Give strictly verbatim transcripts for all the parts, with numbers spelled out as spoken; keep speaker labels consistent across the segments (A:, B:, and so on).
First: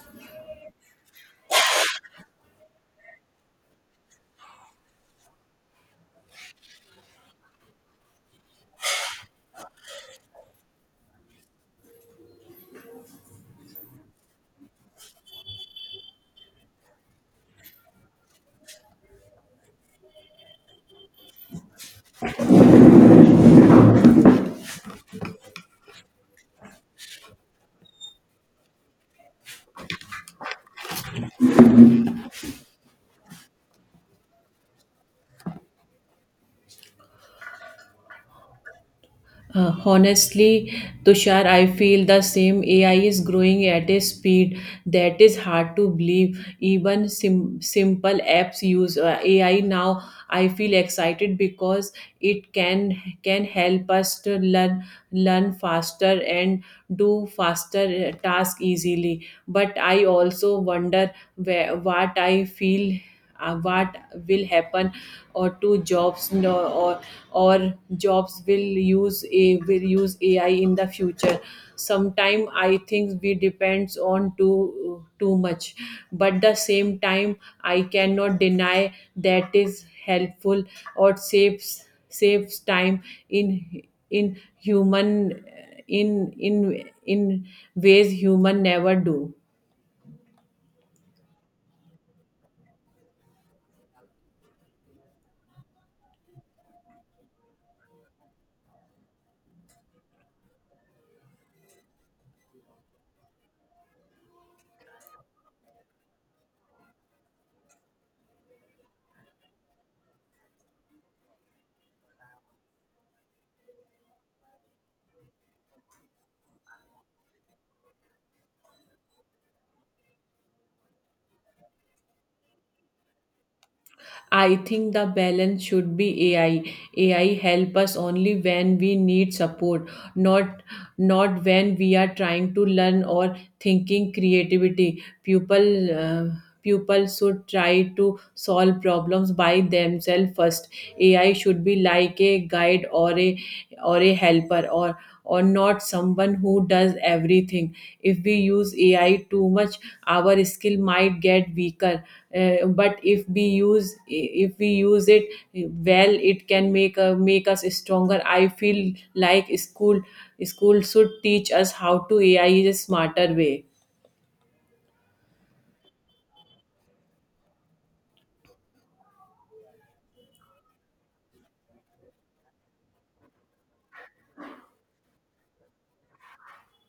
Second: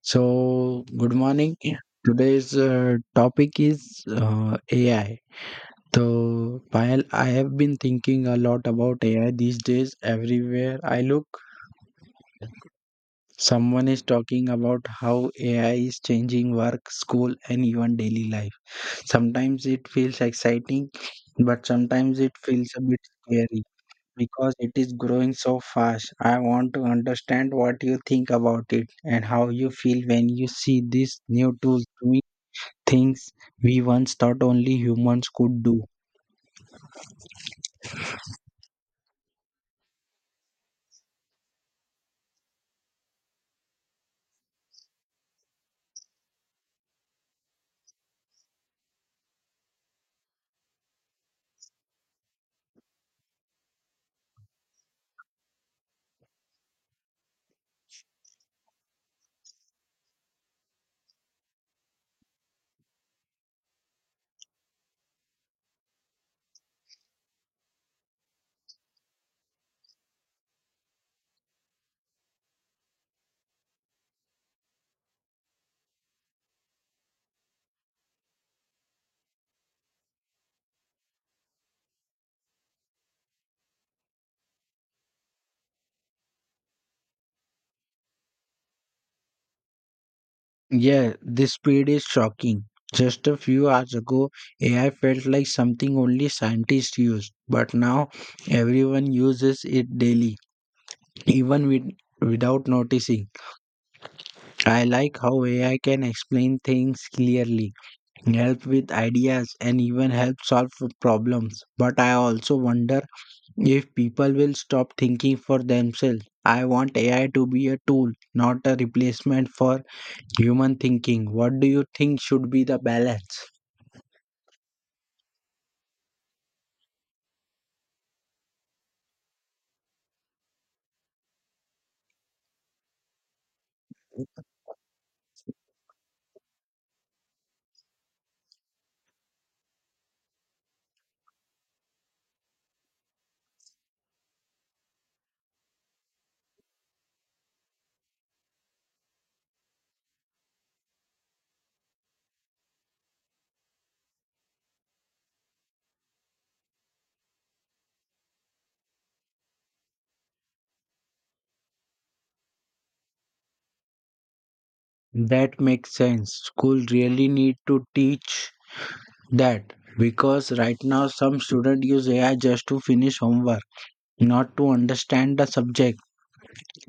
A: So, good morning. Today's uh, topic is uh, A I. So, while I have been thinking a lot about A I these days, everywhere I look, someone is talking about how A I is changing work, school, and even daily life. Sometimes it feels exciting, but sometimes it feels a bit scary because it is growing so fast. I want to understand what you think about it and how you feel when you see these new tools things we once thought only humans could do.
B: Uh, honestly, Tushar, I feel the same. A I is growing at a speed that is hard to believe. Even sim- simple apps use uh, A I now. I feel excited because it can can help us to learn learn faster and do faster uh, task easily. But I also wonder where, what I feel uh, what will happen or to jobs, no, or or jobs will use a will use A I in the future. Sometime I think we depends on too too much, but the same time I cannot deny that is helpful or saves saves time in in human in in in ways human never do.
A: Yeah, this speed is shocking. Just a few hours ago, A I felt like something only scientists used, but now everyone uses it daily, even with, without noticing. I like how A I can explain things clearly, help with ideas, and even help solve problems. But I also wonder if people will stop thinking for themselves. I want A I to be a tool, not a replacement for human thinking. What do you think should be the balance?
B: I think the balance should be A I. A I help us only when we need support, not not when we are trying to learn or thinking creativity. People uh, people should try to solve problems by themselves first. A I should be like a guide or a or a helper or or not someone who does everything. If we use A I too much, our skill might get weaker, uh, but if we use if we use it well it can make uh, make us stronger. I feel like school school should teach us how to A I in a smarter way.
A: That makes sense. School really need to teach that because right now some students use A I just to finish homework, not to understand the subject.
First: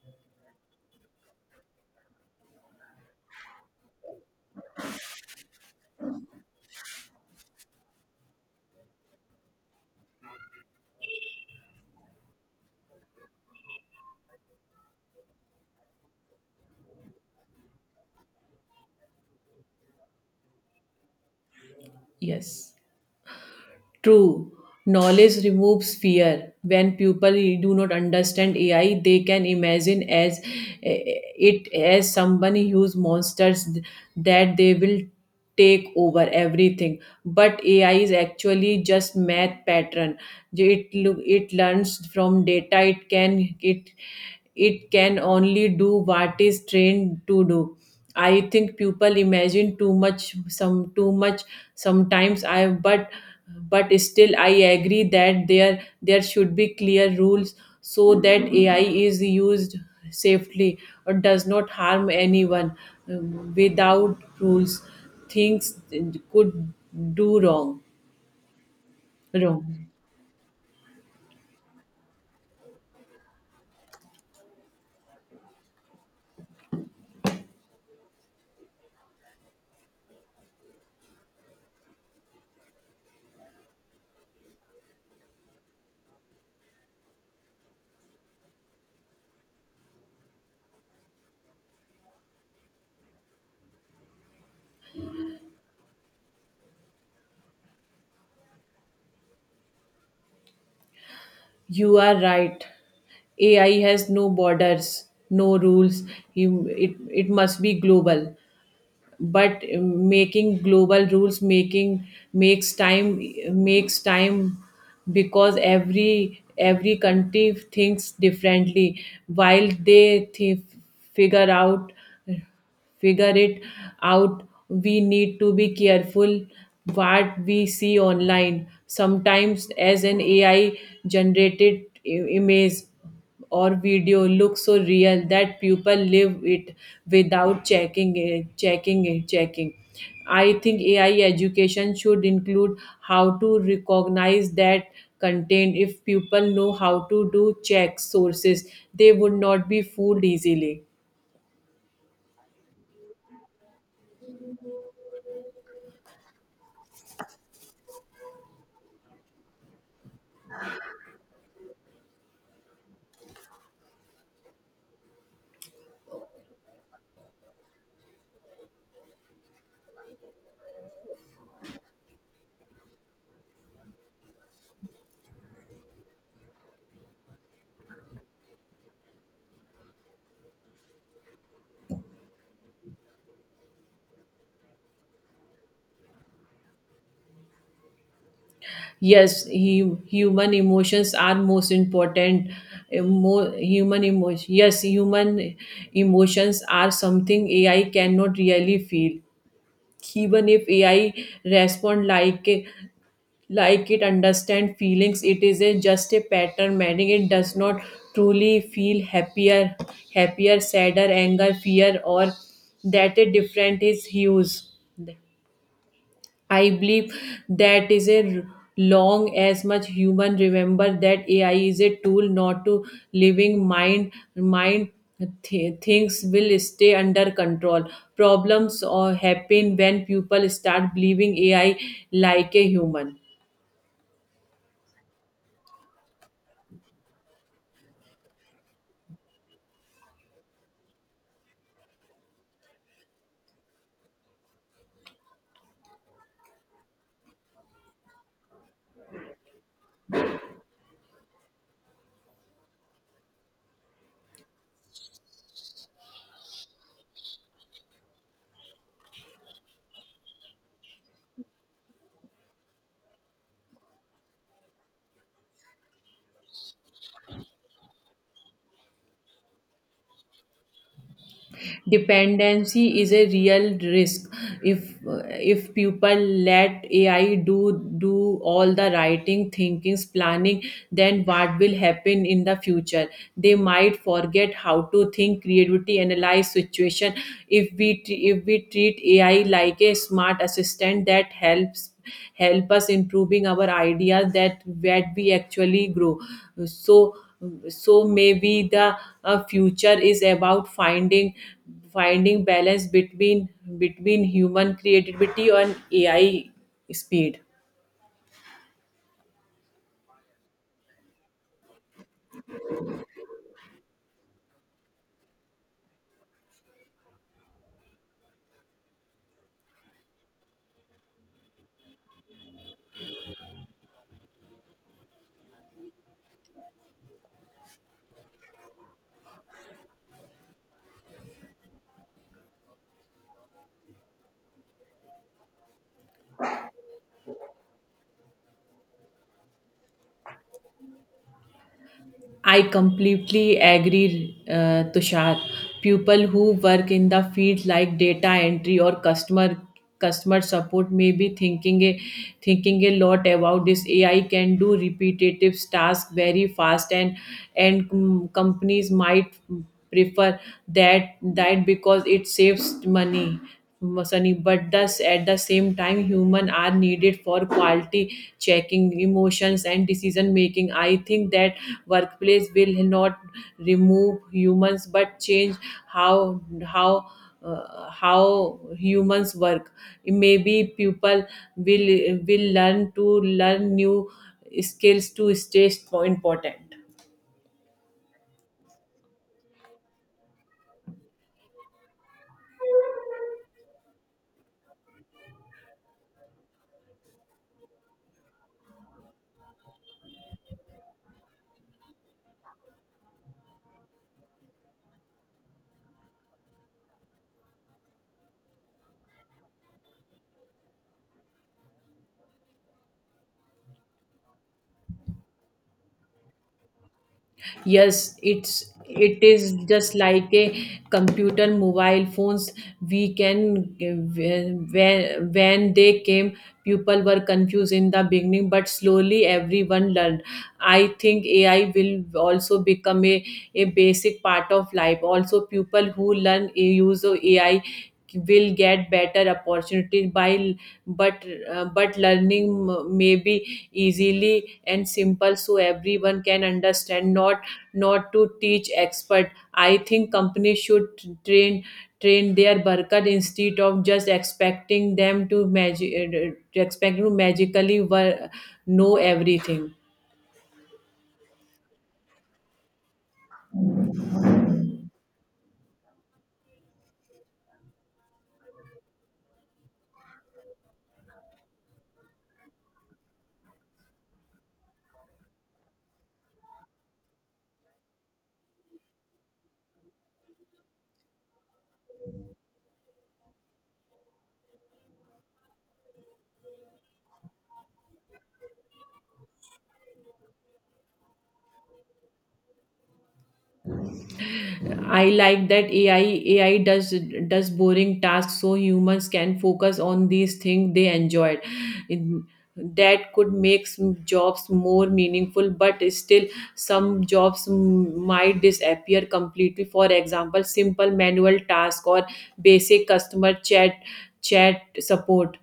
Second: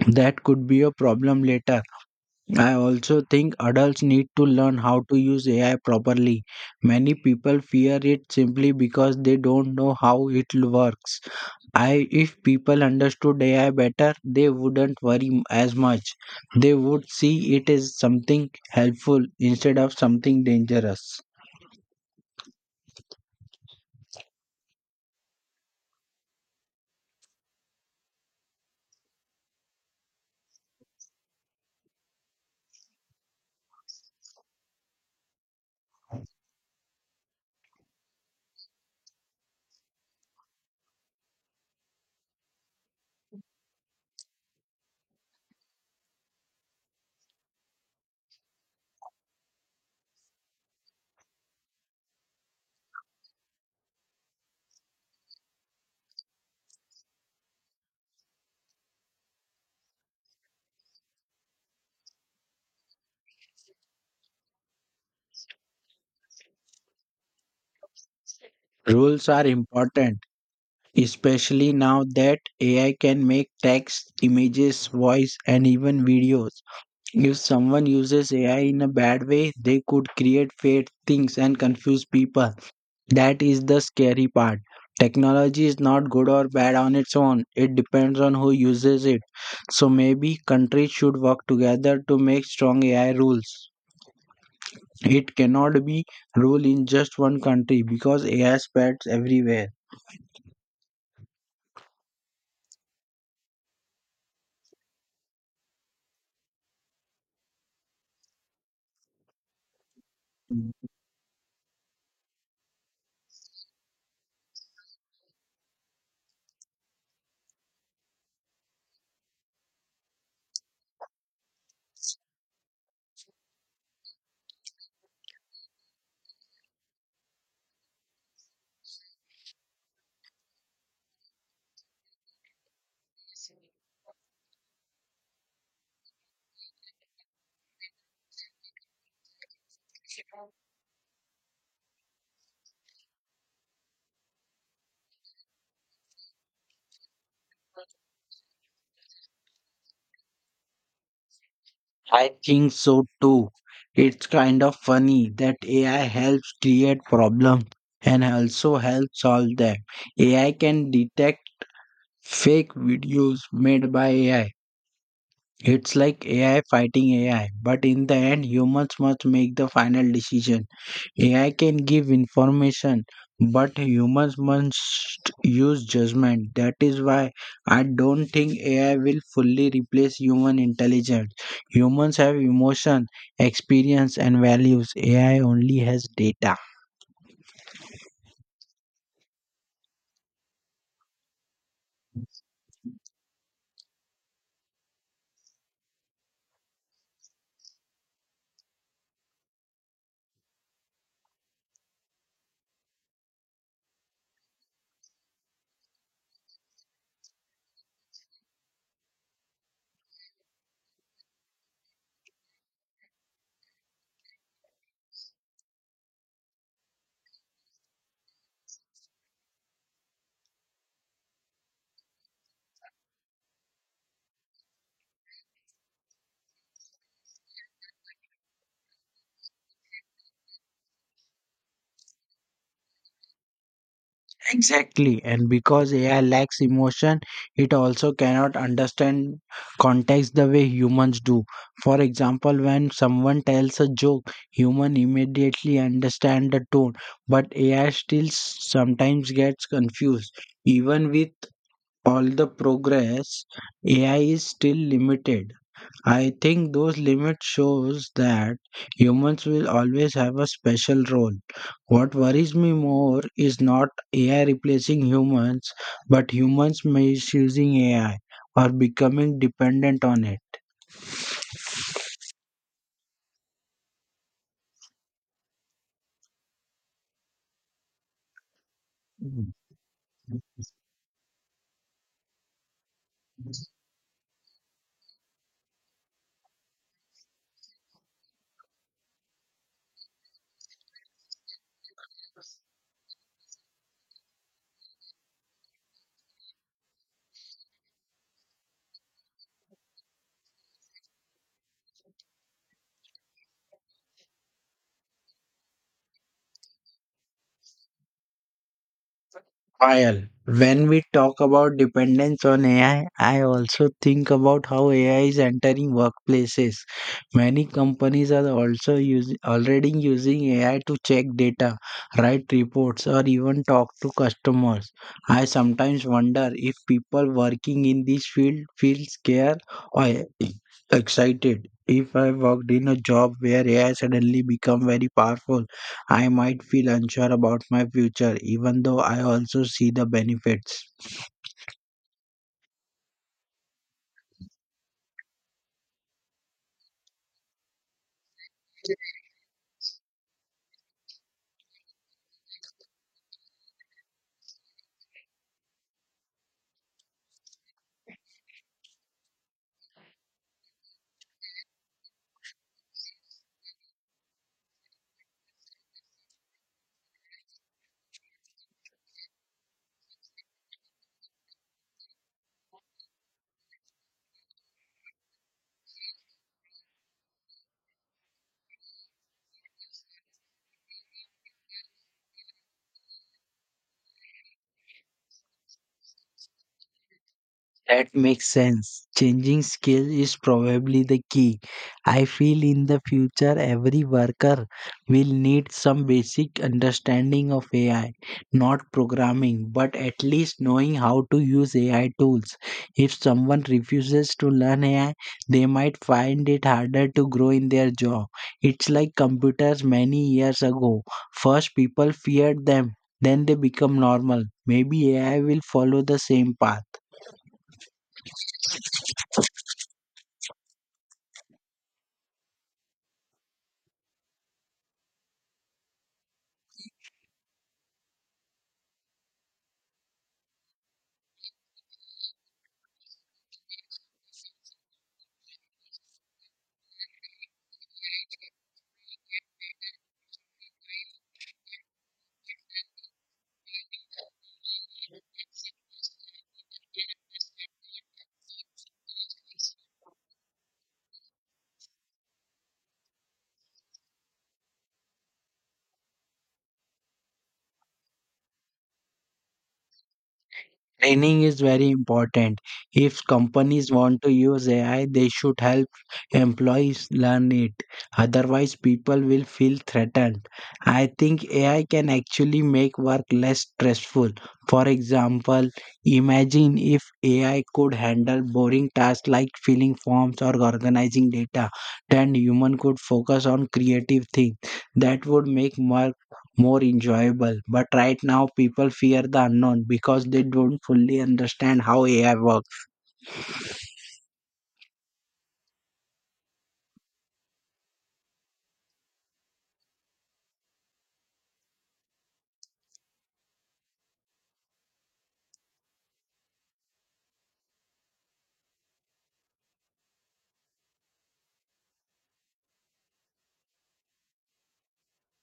A: That could be a problem later. I also think adults need to learn how to use A I properly. Many people fear it simply because they don't know how it l- works. I If people understood A I better, they wouldn't worry m- as much. They would see it as something helpful instead of something dangerous.
B: Yes. True, knowledge removes fear. When people do not understand A I, they can imagine as eh, eh, it as someone who's monsters th- that they will take over everything. But A I is actually just math pattern. It look it learns from data. It can it it can only do what is trained to do. I think people imagine too much some too much sometimes. I but but still I agree that there there should be clear rules so that A I is used safely or does not harm anyone. Um, without rules, things could do wrong
A: Rules are
B: wrong
A: important, especially now that A I can make text, images, voice and even videos. If someone uses A I in a bad way, they could create fake things and confuse people. That is the scary part. Technology is not good or bad on its own, it depends on who uses it. So maybe countries should work together to make strong A I rules. It cannot be rule in just one country because A I spreads everywhere.
B: You are right. A I has no borders, no rules. You, it, it must be global. But making global rules, making makes time makes time because every every country thinks differently. While they th- figure out figure it out, we need to be careful what we see online. Sometimes as an A I generated i- image or video looks so real that people live it without checking it checking it checking I think A I education should include how to recognize that content. If people know how to do check sources, they would not be fooled easily.
A: I think so too. It's kind of funny that A I helps create problems and also helps solve them. A I can detect fake videos made by A I. It's like A I fighting A I, but in the end, humans must make the final decision. A I can give information, but humans must use judgment. That is why I don't think A I will fully replace human intelligence. Humans have emotion, experience, and values. A I only has data.
B: Yes, hu- human emotions are most important. Emo- human emotion. Yes, human emotions are something A I cannot really feel. Even if A I respond like a- like it understand feelings, it is a, just a pattern meaning it does not truly feel happier, happier, sadder, anger, fear, or that a different is hues. I believe that is a long as much human remember that A I is a tool, not to living mind mind th- things will stay under control. Problems or happen when people start believing A I like a human.
A: Exactly, and because A I lacks emotion, it also cannot understand context the way humans do. For example, when someone tells a joke, human immediately understand the tone, but A I still sometimes gets confused. Even with all the progress, A I is still limited. I think those limits shows that humans will always have a special role. What worries me more is not A I replacing humans, but humans misusing A I or becoming dependent on
B: Dependency is a real risk. If if people let A I do do all the
A: it.
B: writing, thinking, planning, then what will happen in the future? They might forget how to think creativity, analyze situation. If we tre- if we treat A I like a smart assistant that helps help us improving our ideas, that that we actually grow. So so maybe the uh, future is about finding finding balance between between human creativity and A I speed.
A: Payal, when we talk about dependence on A I, I I also think about how A I is entering workplaces. Many companies are also using already using A I to check data, write reports, or even talk to customers. I sometimes wonder if people working in this field feel scared or excited. If I worked in a job where A I suddenly become very powerful, I might feel unsure about my future, even though I also see the benefits.
B: I completely agree, uh, Tushar. People who work in the field like data entry or customer customer support may be thinking a thinking a lot about this. A I can do repetitive tasks very fast, and and com- companies might prefer that that because it saves money. Sunny, but thus at the same time, human are needed for quality checking, emotions, and decision making. I think that workplace will not remove humans, but change how how uh, how humans work. Maybe people will will learn to learn new skills to stay important.
A: That makes sense. Changing skill is probably the key. I feel in the future every worker will need some basic understanding of A I, not programming, but at least knowing how to use A I tools. If someone refuses to learn A I, they might find it harder to grow in their job. It's like computers many years ago. First people feared them, then they become normal. Maybe A I will follow the same path.
B: Yes, it's it is just like a computer, mobile phones. We can When when they came, people were confused in the beginning, but slowly everyone learned. I think ai will also become a, a basic part of life. Also people who learn a use of A I will get better opportunities. By but uh, but learning m- may be easily and simple so everyone can understand, not not to teach expert. I think companies should train train their worker instead of just expecting them to magic expect to magically wo- know everything.
A: Training is very important. If companies want to use A I, they should help employees learn it. Otherwise, people will feel threatened. I think A I can actually make work less stressful. For example, imagine if A I could handle boring tasks like filling forms or organizing data, then human could focus on creative things. That would make more more enjoyable. But right now, people fear the unknown because they don't fully understand how A I works.
B: I like that A I A I does does boring tasks so humans can focus on these things they enjoyed. In- That could make some jobs more meaningful, but still some jobs mm, might disappear completely. For example, simple manual task or basic customer chat chat support,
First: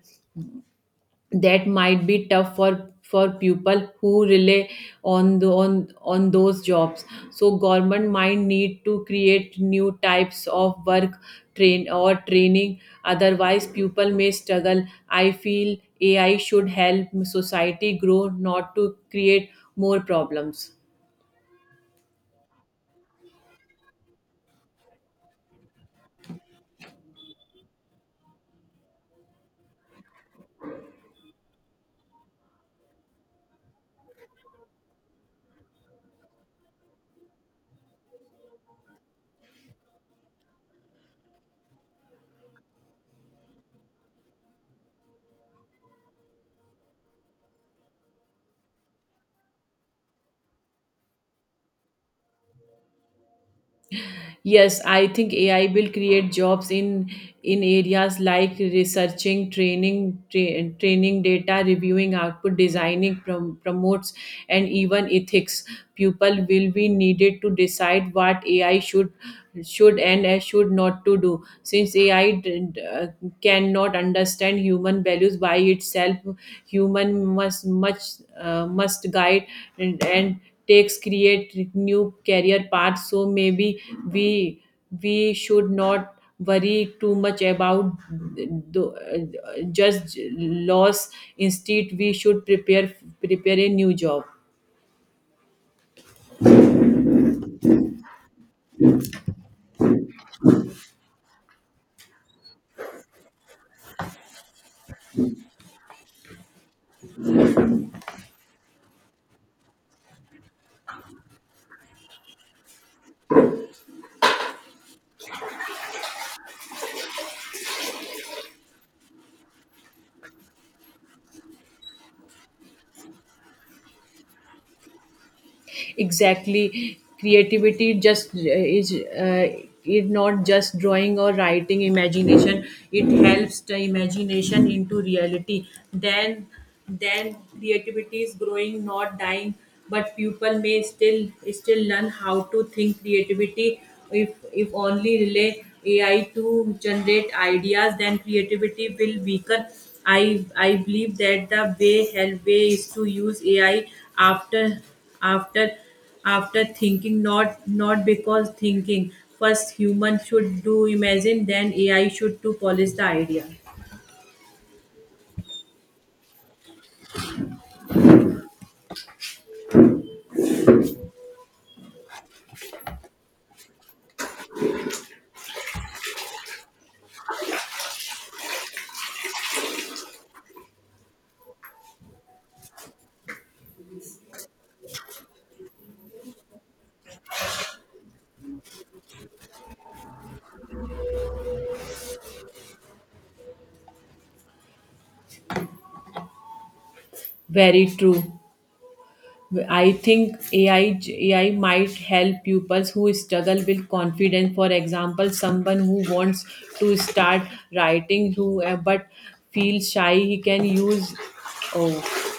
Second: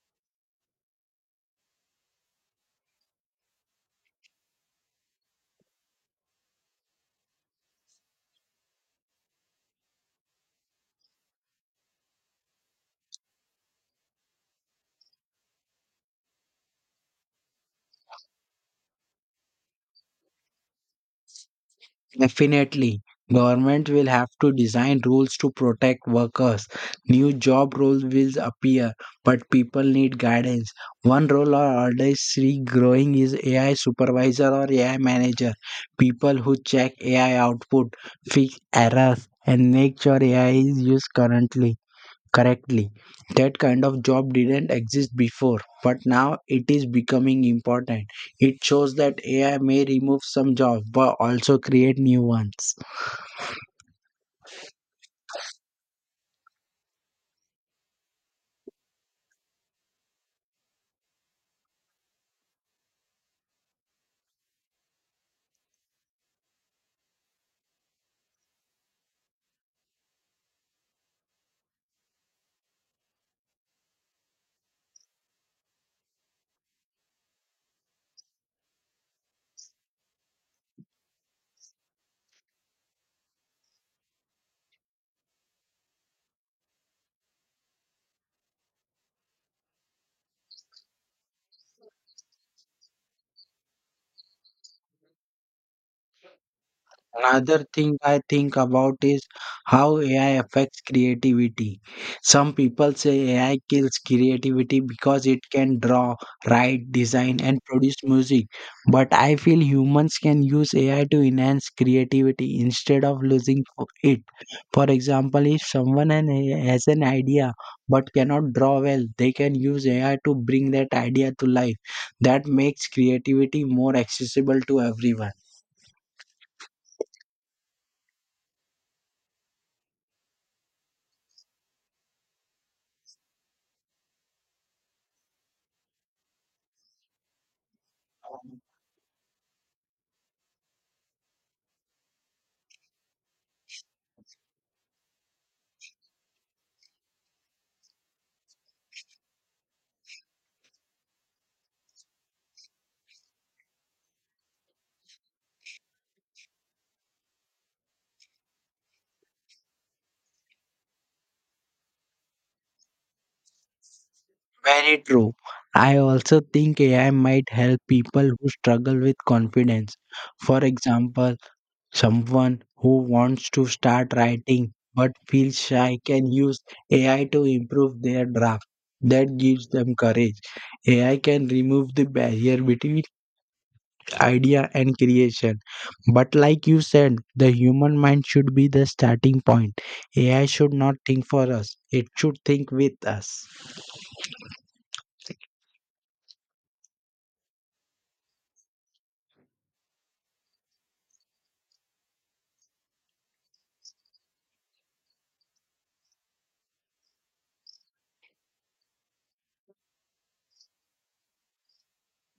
B: that might be tough for for people who rely on the, on on those jobs. So government might need to create new types of work, train or training. Otherwise people may struggle. I feel A I should help society grow, not to create more problems.
A: Definitely, government will have to design rules to protect workers. New job roles will appear, but people need guidance. One role or order is see growing is A I supervisor or A I manager. People who check A I output, fix errors, and make sure A I is used currently. Correctly. That kind of job didn't exist before, but now it is becoming important. It shows that A I may remove some jobs but also create new ones.
B: Yes, I think A I will create jobs in in areas like researching, training, tra- training data, reviewing output, designing, prom- promotes, and even ethics. People will be needed to decide what A I should should and uh, should not to do. Since A I did uh, cannot understand human values by itself, human must much uh, must guide and, and takes create new career paths. So maybe we we should not worry too much about the, uh, just loss. Instead we should prepare prepare a new job.
A: Another thing I think about is how A I affects creativity. Some people say A I kills creativity because it can draw, write, design, and produce music. But I feel humans can use A I to enhance creativity instead of losing fo- it. For example, if someone an- has an idea but cannot draw well, they can use A I to bring that idea to life. That makes creativity more accessible to everyone.
B: Exactly, creativity just uh, is uh, is not just drawing or writing imagination. It helps the imagination into reality. Then then creativity is growing, not dying. But people may still still learn how to think creativity. If if only relay A I to generate ideas, then creativity will weaken. I I believe that the way help way is to use A I after after after thinking, not not because thinking. First human should do imagine, then A I should to polish the idea.
A: Very true. I also think A I might help people who struggle with confidence. For example, someone who wants to start writing but feels shy can use A I to improve their draft. That gives them courage. A I can remove the barrier between idea and creation. But, like you said, the human mind should be the starting point. A I should not think for us, it should think with us.
B: Very true. I think A I, A I might help pupils who struggle with confidence. For example, someone who wants to start writing, who uh, but feels shy, he can use. Oh,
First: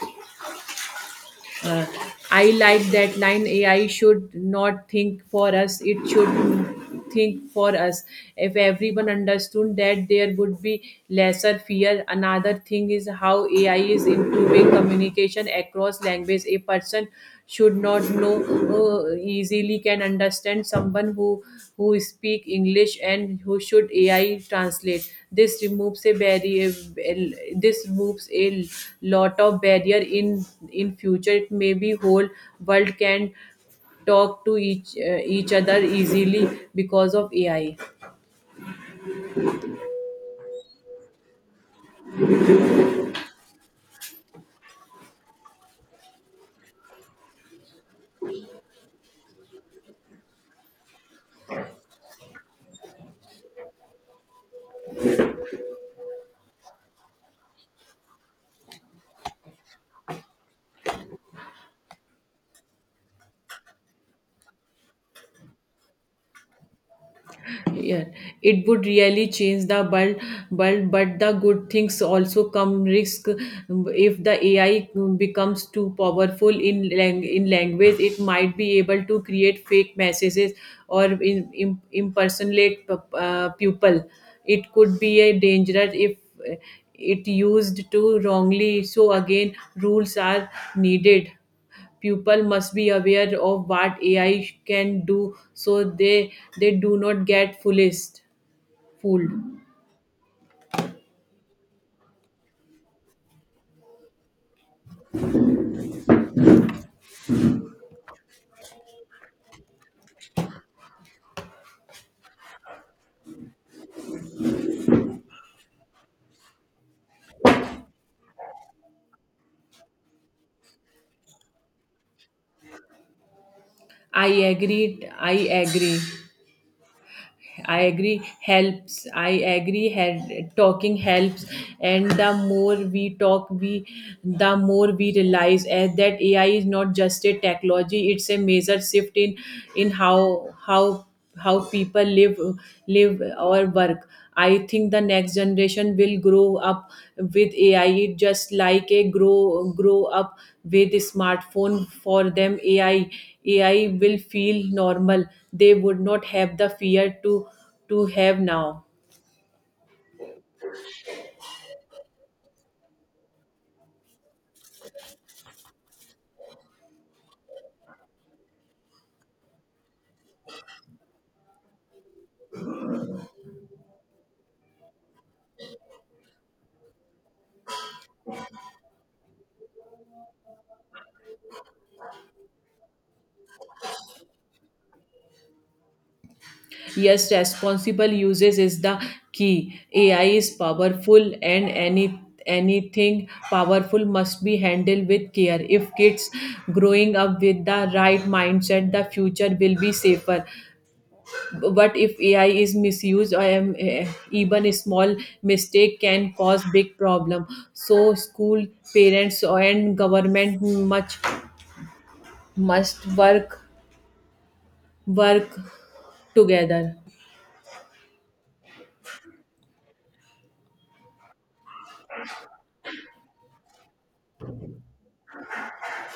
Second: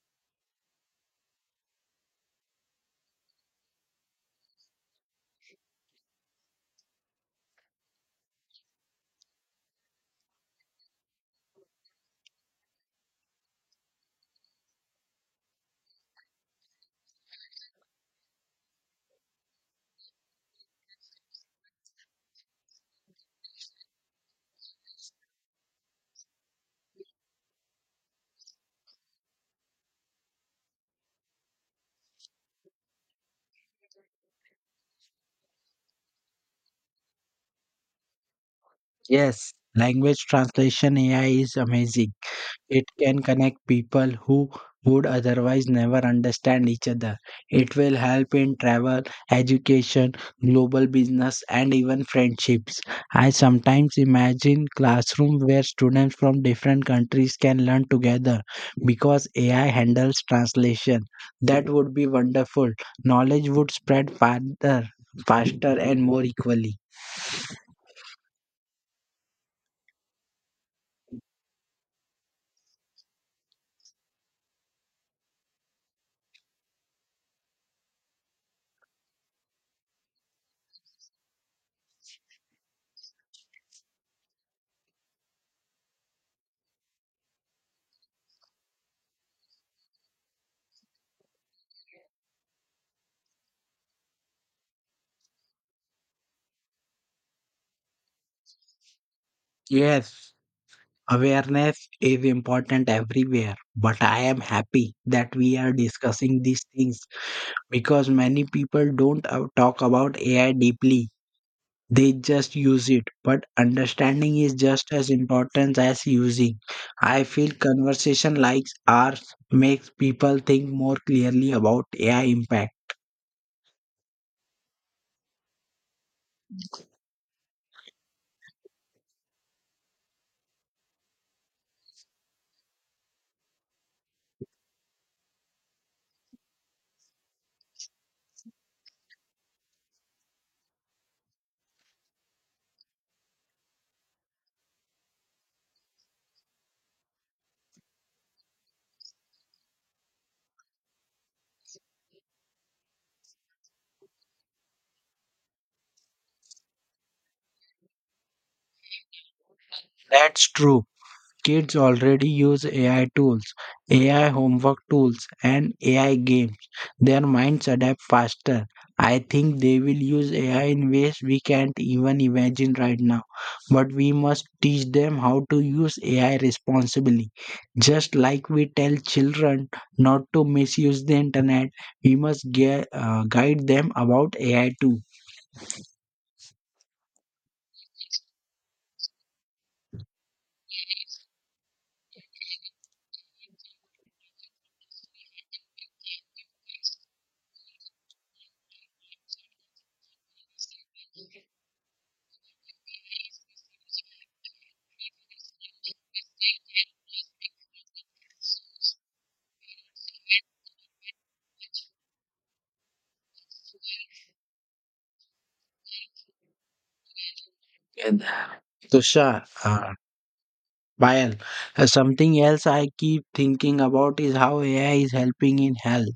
B: uh, I like that line. Ai should not think for us, it should think for us. If everyone understood that, there would be lesser fear. Another thing is how A I is improving communication across language. A person should not know, uh, easily can understand someone who who speak English and who should A I translate. This removes a barrier. This removes a lot of barrier in in future. It may be whole world can talk to each uh, each other easily because of A I.
A: Yes, language translation A I is amazing. It can connect people who would otherwise never understand each other. It will help in travel, education, global business, and even friendships. I sometimes imagine classrooms where students from different countries can learn together because A I handles translation. That would be wonderful. Knowledge would spread farther, faster, and more equally.
B: Yeah, it would really change the world, world but the good things also come risk. If the A I becomes too powerful in lang- in language, it might be able to create fake messages or in, im- impersonate p- uh, people. It could be a dangerous if, uh, it used to wrongly. So again rules are needed. Pupil must be aware of what A I can do so they they do not get fooled. Fooled.
A: Yes. Awareness is important everywhere, but I am happy that we are discussing these things because many people don't uh, talk about A I deeply. They just use it, but understanding is just as important as using. I feel conversation like ours makes people think more clearly about A I impact.
B: I agree. I agree. I agree helps. I agree had Talking helps, and the more we talk we the more we realize eh, that A I is not just a technology, it's a major shift in in how how how people live live or work. I think the next generation will grow up with A I. Just like a grow grow up with smartphone, for them ai ai will feel normal. They would not have the fear to to have now.
A: That's true. Kids already use A I tools, A I homework tools, and A I games. Their minds adapt faster. I think they will use A I in ways we can't even imagine right now. But we must teach them how to use A I responsibly. Just like we tell children not to misuse the internet, we must ge- uh, guide them about A I too.
B: Yes, responsible uses is the key. AI is powerful and any anything powerful must be handled with care. If kids growing up with the right mindset, the future will be safer. But if A I is misused, i am eh, even a small mistake can cause big problem. So school, parents, and government much must work work together.
A: And Tushar, uh, Well, uh, something else I keep thinking about is how A I is helping in health.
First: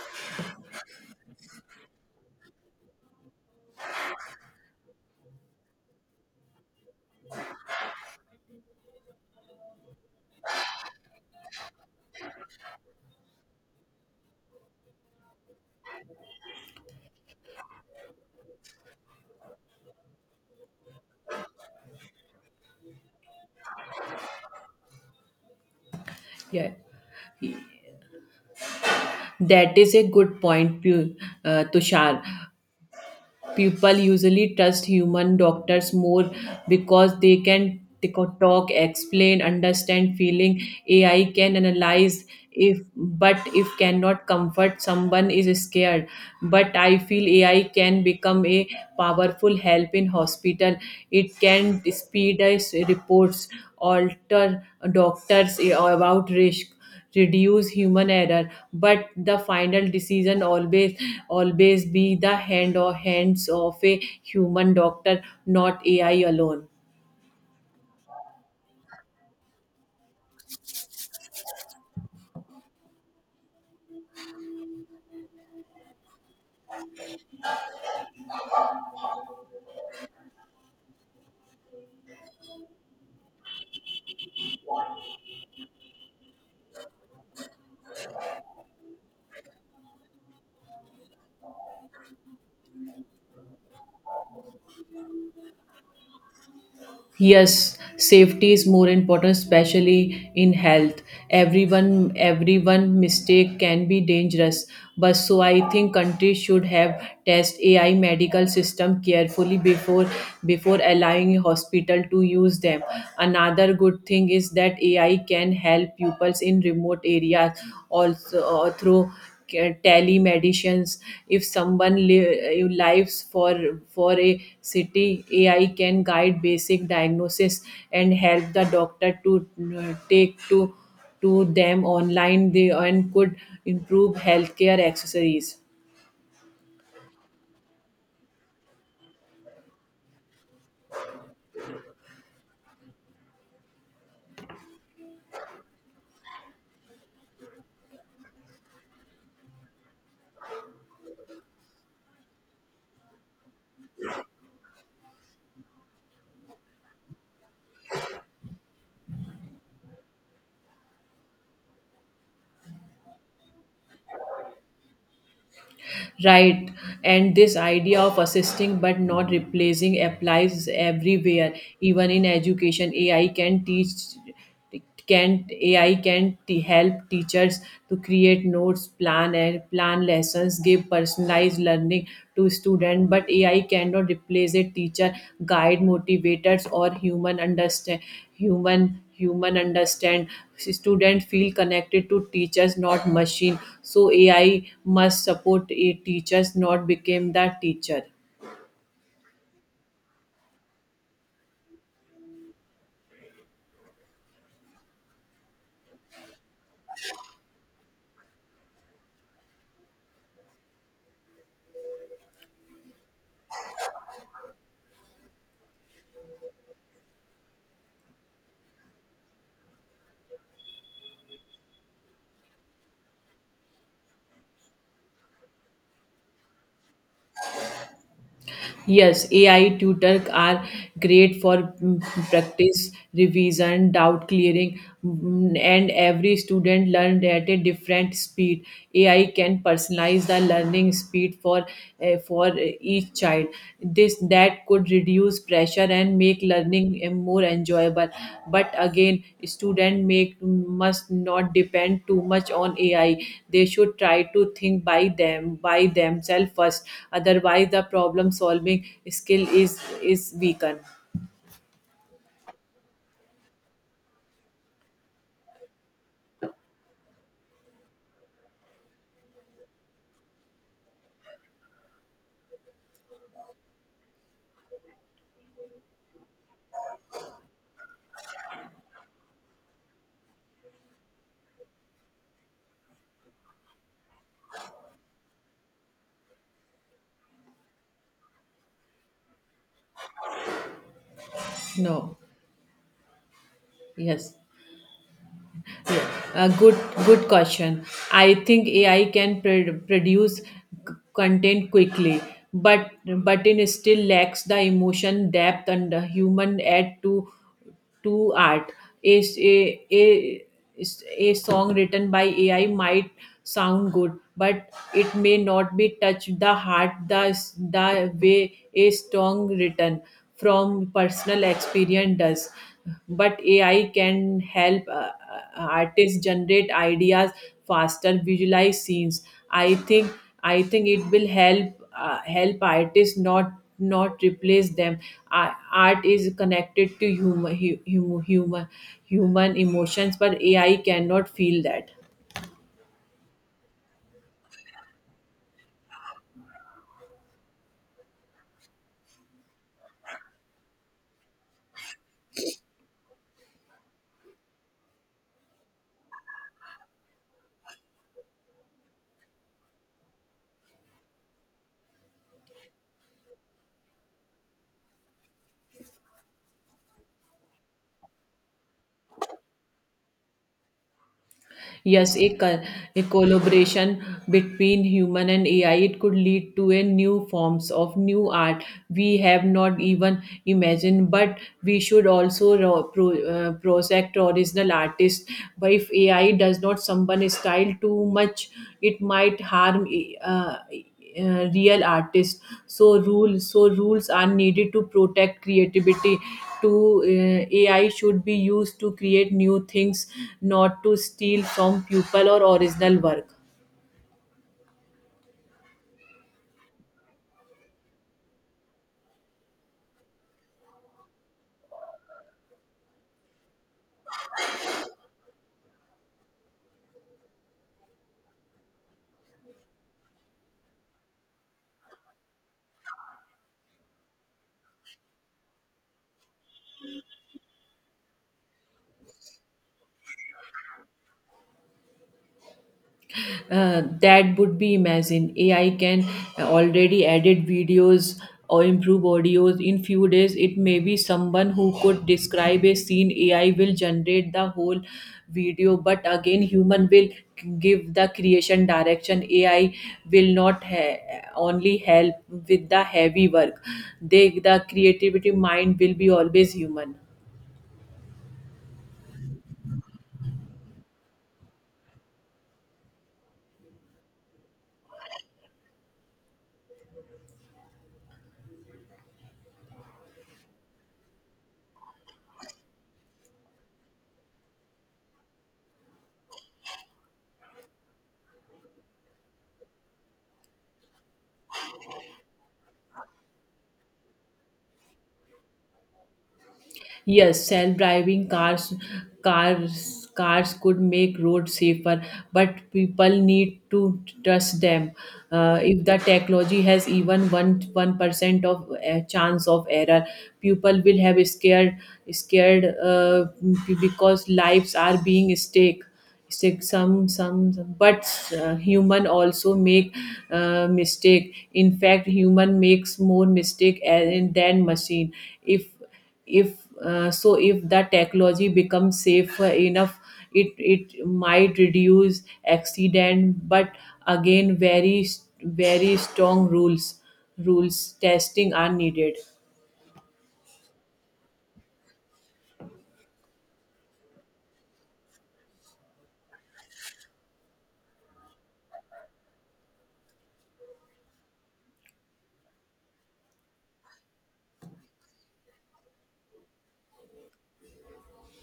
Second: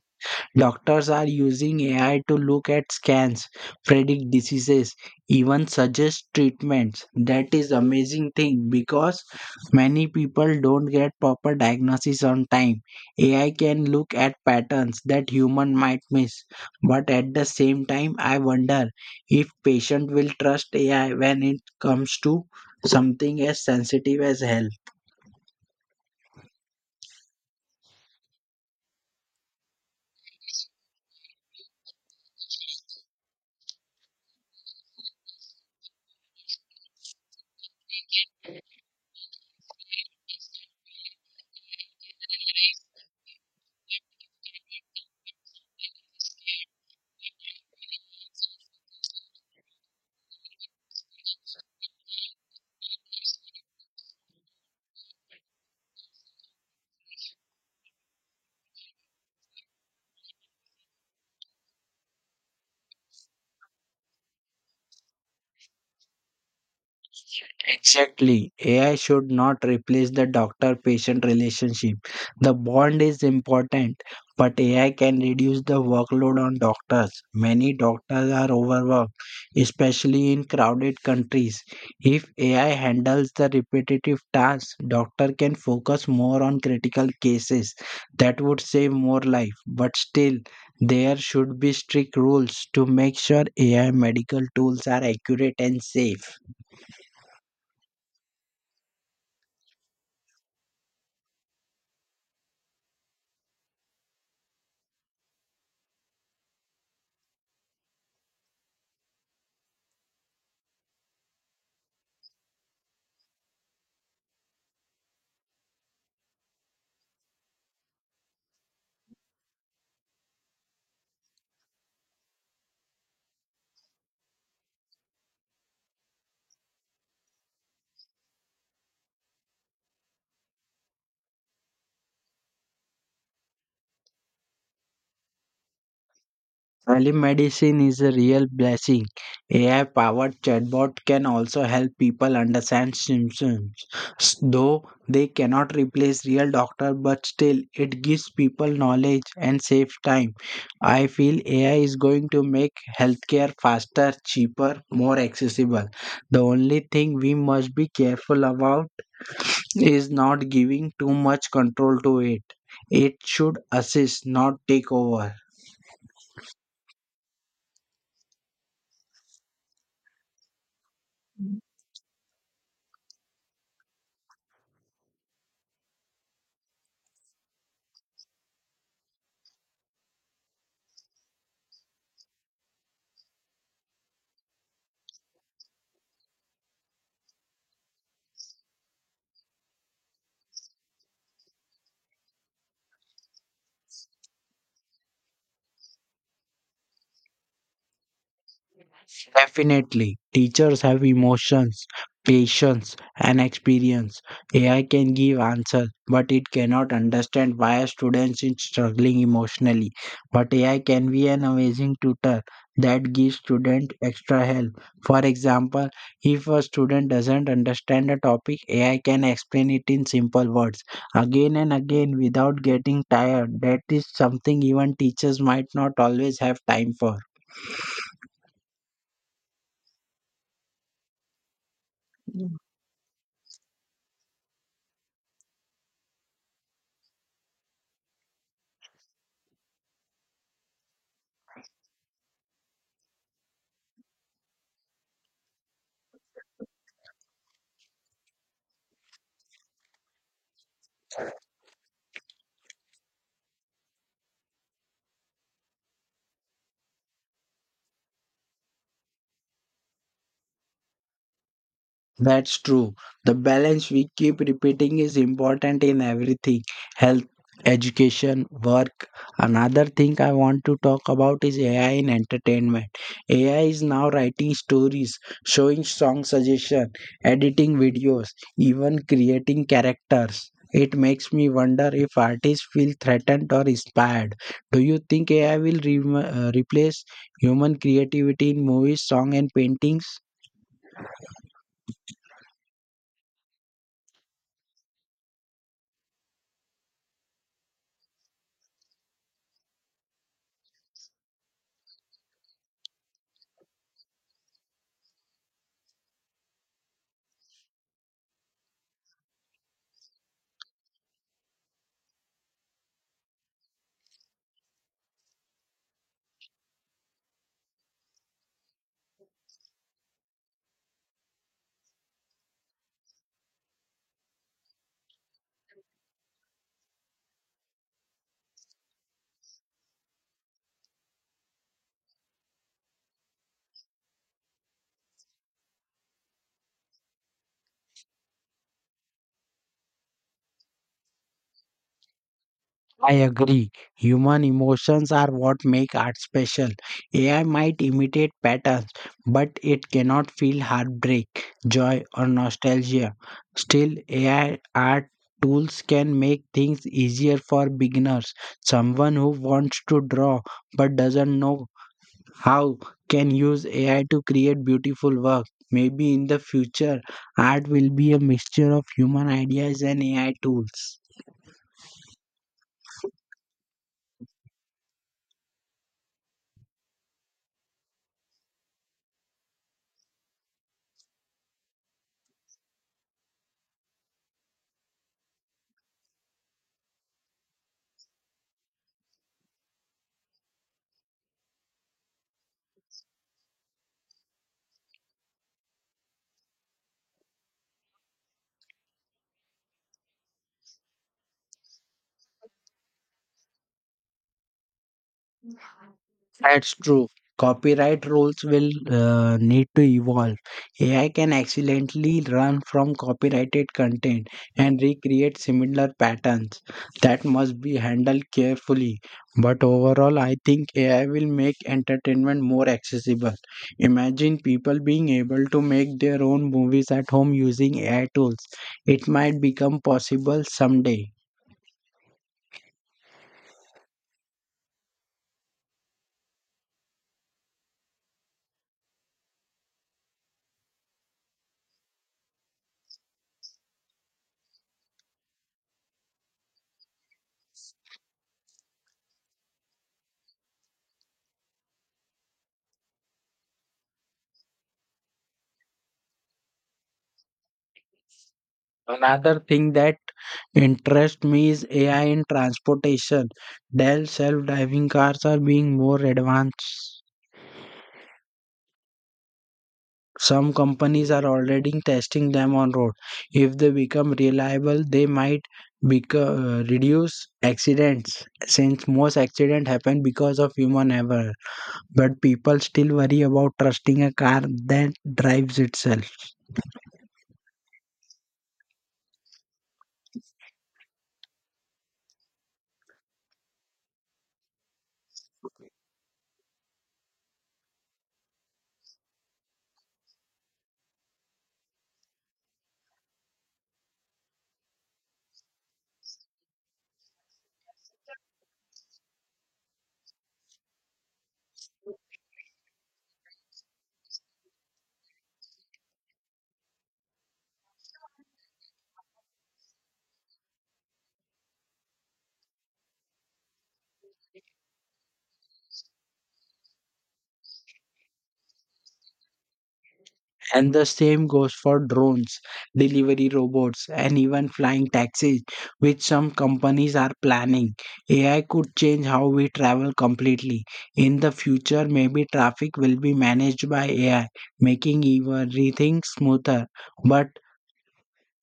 A: Doctors are using A I to look at scans, predict diseases, even suggest treatments. That is amazing thing because many people don't get proper diagnosis on time. A I can look at patterns that human might miss. But at the same time, I wonder if patient will trust A I when it comes to something as sensitive as health.
B: Yeah, that is a good point, Pu- uh, tushar. People usually trust human doctors more because they can t- talk, explain, understand feeling. A I can analyze, if but if cannot comfort someone is scared. But I feel A I can become a powerful help in hospital. It can speed us reports, alter doctors about risk, reduce human error. But the final decision always always be the hand or hands of a human doctor, not A I alone.
A: Exactly. A I should not replace the doctor patient relationship. The bond is important, but A I can reduce the workload on doctors. Many doctors are overworked, especially in crowded countries. If A I handles the repetitive tasks, doctor can focus more on critical cases. That would save more life, but still there should be strict rules to make sure A I medical tools are accurate and safe.
B: Yes, safety is more important, especially in health. Everyone, everyone mistake can be dangerous. But so I think countries should have test A I medical system carefully before before allowing hospital to use them. Another good thing is that A I can help pupils in remote areas also, uh, through ca- telemedicines. If someone li- eh, lives for for a city, A I can guide basic diagnosis and help the doctor to, uh, take to to them online, they and could improve healthcare accessories.
A: Telemedicine is a real blessing. A I powered chatbot can also help people understand symptoms. S- Though they cannot replace real doctor, but still it gives people knowledge and save time. I feel A I is going to make healthcare faster, cheaper, more accessible. The only thing we must be careful about is not giving too much control to it. It should assist, not take over.
B: Right. And this idea of assisting but not replacing applies everywhere. Even in education, A I can teach can A I can t- help teachers to create notes, plan and plan lessons, give personalized learning to student. But A I cannot replace a teacher, guide, motivators, or human understand human human understand student feel connected to teachers, not machine. So A I must support a teachers, not become the teacher.
A: Definitely, teachers have emotions, patience, and experience. A I can give answers, but it cannot understand why a student is struggling emotionally. But A I can be an amazing tutor that gives student extra help. For example, if a student doesn't understand a topic, A I can explain it in simple words again and again without getting tired. That is something even teachers might not always have time for.
B: Yes, A I tutor are great for mm, practice, revision, doubt clearing, mm, and every student learned at a different speed. A I can personalize the learning speed for eh, for each child. This that could reduce pressure and make learning eh, more enjoyable. But again student make must not depend too much on A I. They should try to think by them by themselves first. Otherwise the problem solving skill is is weakened.
A: That's true. The balance we keep repeating is important in everything health, education, work. Another thing I want to talk about is A I in entertainment. A I is now writing stories, showing song suggestion, editing videos, even creating characters. It makes me wonder if artists feel threatened or inspired. Do you think A I will re- uh, replace human creativity in movies, song, and paintings?
B: No. Yes. Yeah, a good good question. I think A I can pr- produce c- content quickly, but but it still lacks the emotion depth and the human add to to art. A, a, a, a song written by A I might sound good, but it may not be touch the heart the, the way a song written from personal experience does. But ai can help, uh, uh, artists generate ideas faster, visualize scenes. I think i think it will help, uh, help artists, not not replace them. Ar- art is connected to human human human emotions, but A I cannot feel that.
A: I agree. Human emotions are what make art special. A I might imitate patterns, but it cannot feel heartbreak, joy, or nostalgia. Still, A I art tools can make things easier for beginners. Someone who wants to draw but doesn't know how can use A I to create beautiful work. Maybe in the future, art will be a mixture of human ideas and A I tools.
B: Yes, a, co- a collaboration between human and A I, it could lead to a new forms of new art we have not even imagined. But we should also ro- pro, uh, project original artists. But if A I does not someone style too much, it might harm, uh, uh, real artists. So rules so rules are needed to protect creativity. To uh, A I should be used to create new things, not to steal from people or original work.
A: That's true. Copyright rules will uh, need to evolve. A I can accidentally run from copyrighted content and recreate similar patterns. That must be handled carefully. But overall, I think A I will make entertainment more accessible. Imagine people being able to make their own movies at home using A I tools. It might become possible someday.
B: Uh, that would be imagine. A I can already edit videos or improve audios. In few days it may be someone who could describe a scene, A I will generate the whole video. But again human will give the creation direction. A I will not ha- only help with the heavy work. They the creativity mind will be always human.
A: Another thing that interests me is A I in transportation. Dell self-driving cars are being more advanced. Some companies are already testing them on road. If they become reliable, they might beco- uh, reduce accidents since most accidents happen because of human error. But people still worry about trusting a car that drives itself.
B: Yes, self-driving cars, cars, cars could make roads safer, but people need to trust them. Uh, if the technology has even one one percent of, uh, chance of error, people will have scared, scared uh, b- because lives are being stake. Stake. Some some, some- but uh, human also make, uh, mistake. In fact, human makes more mistake a- than machine. If if uh, so if that technology becomes safe enough, it it might reduce accident. But again very very strong rules rules testing are needed.
A: And the same goes for drones, delivery robots, and even flying taxis, which some companies are planning. A I could change how we travel completely. In the future, maybe traffic will be managed by A I, making everything smoother. But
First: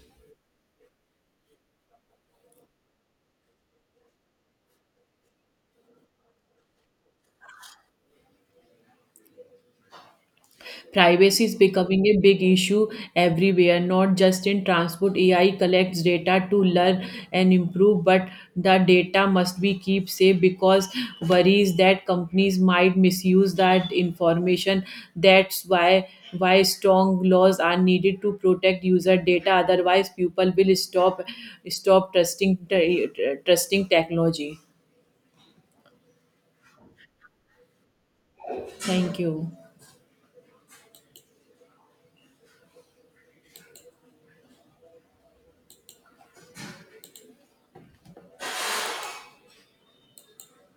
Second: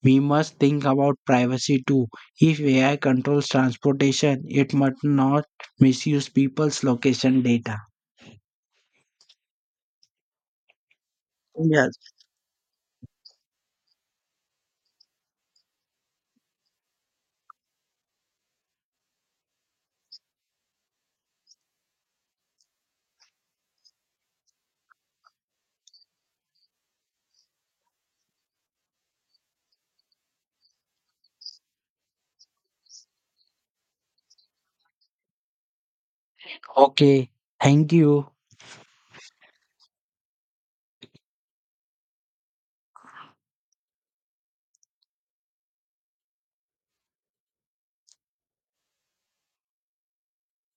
A: we must think about privacy too. If A I controls transportation, it must not misuse people's location data.
B: Privacy is
A: Yes.
B: becoming a big issue everywhere, not just in transport. A I collects data to learn and improve, but the data must be kept safe because worries that companies might misuse that information. That's why why strong laws are needed to protect user data. Otherwise, people will stop stop trusting trusting technology.
A: Okay, thank you.
B: Thank you.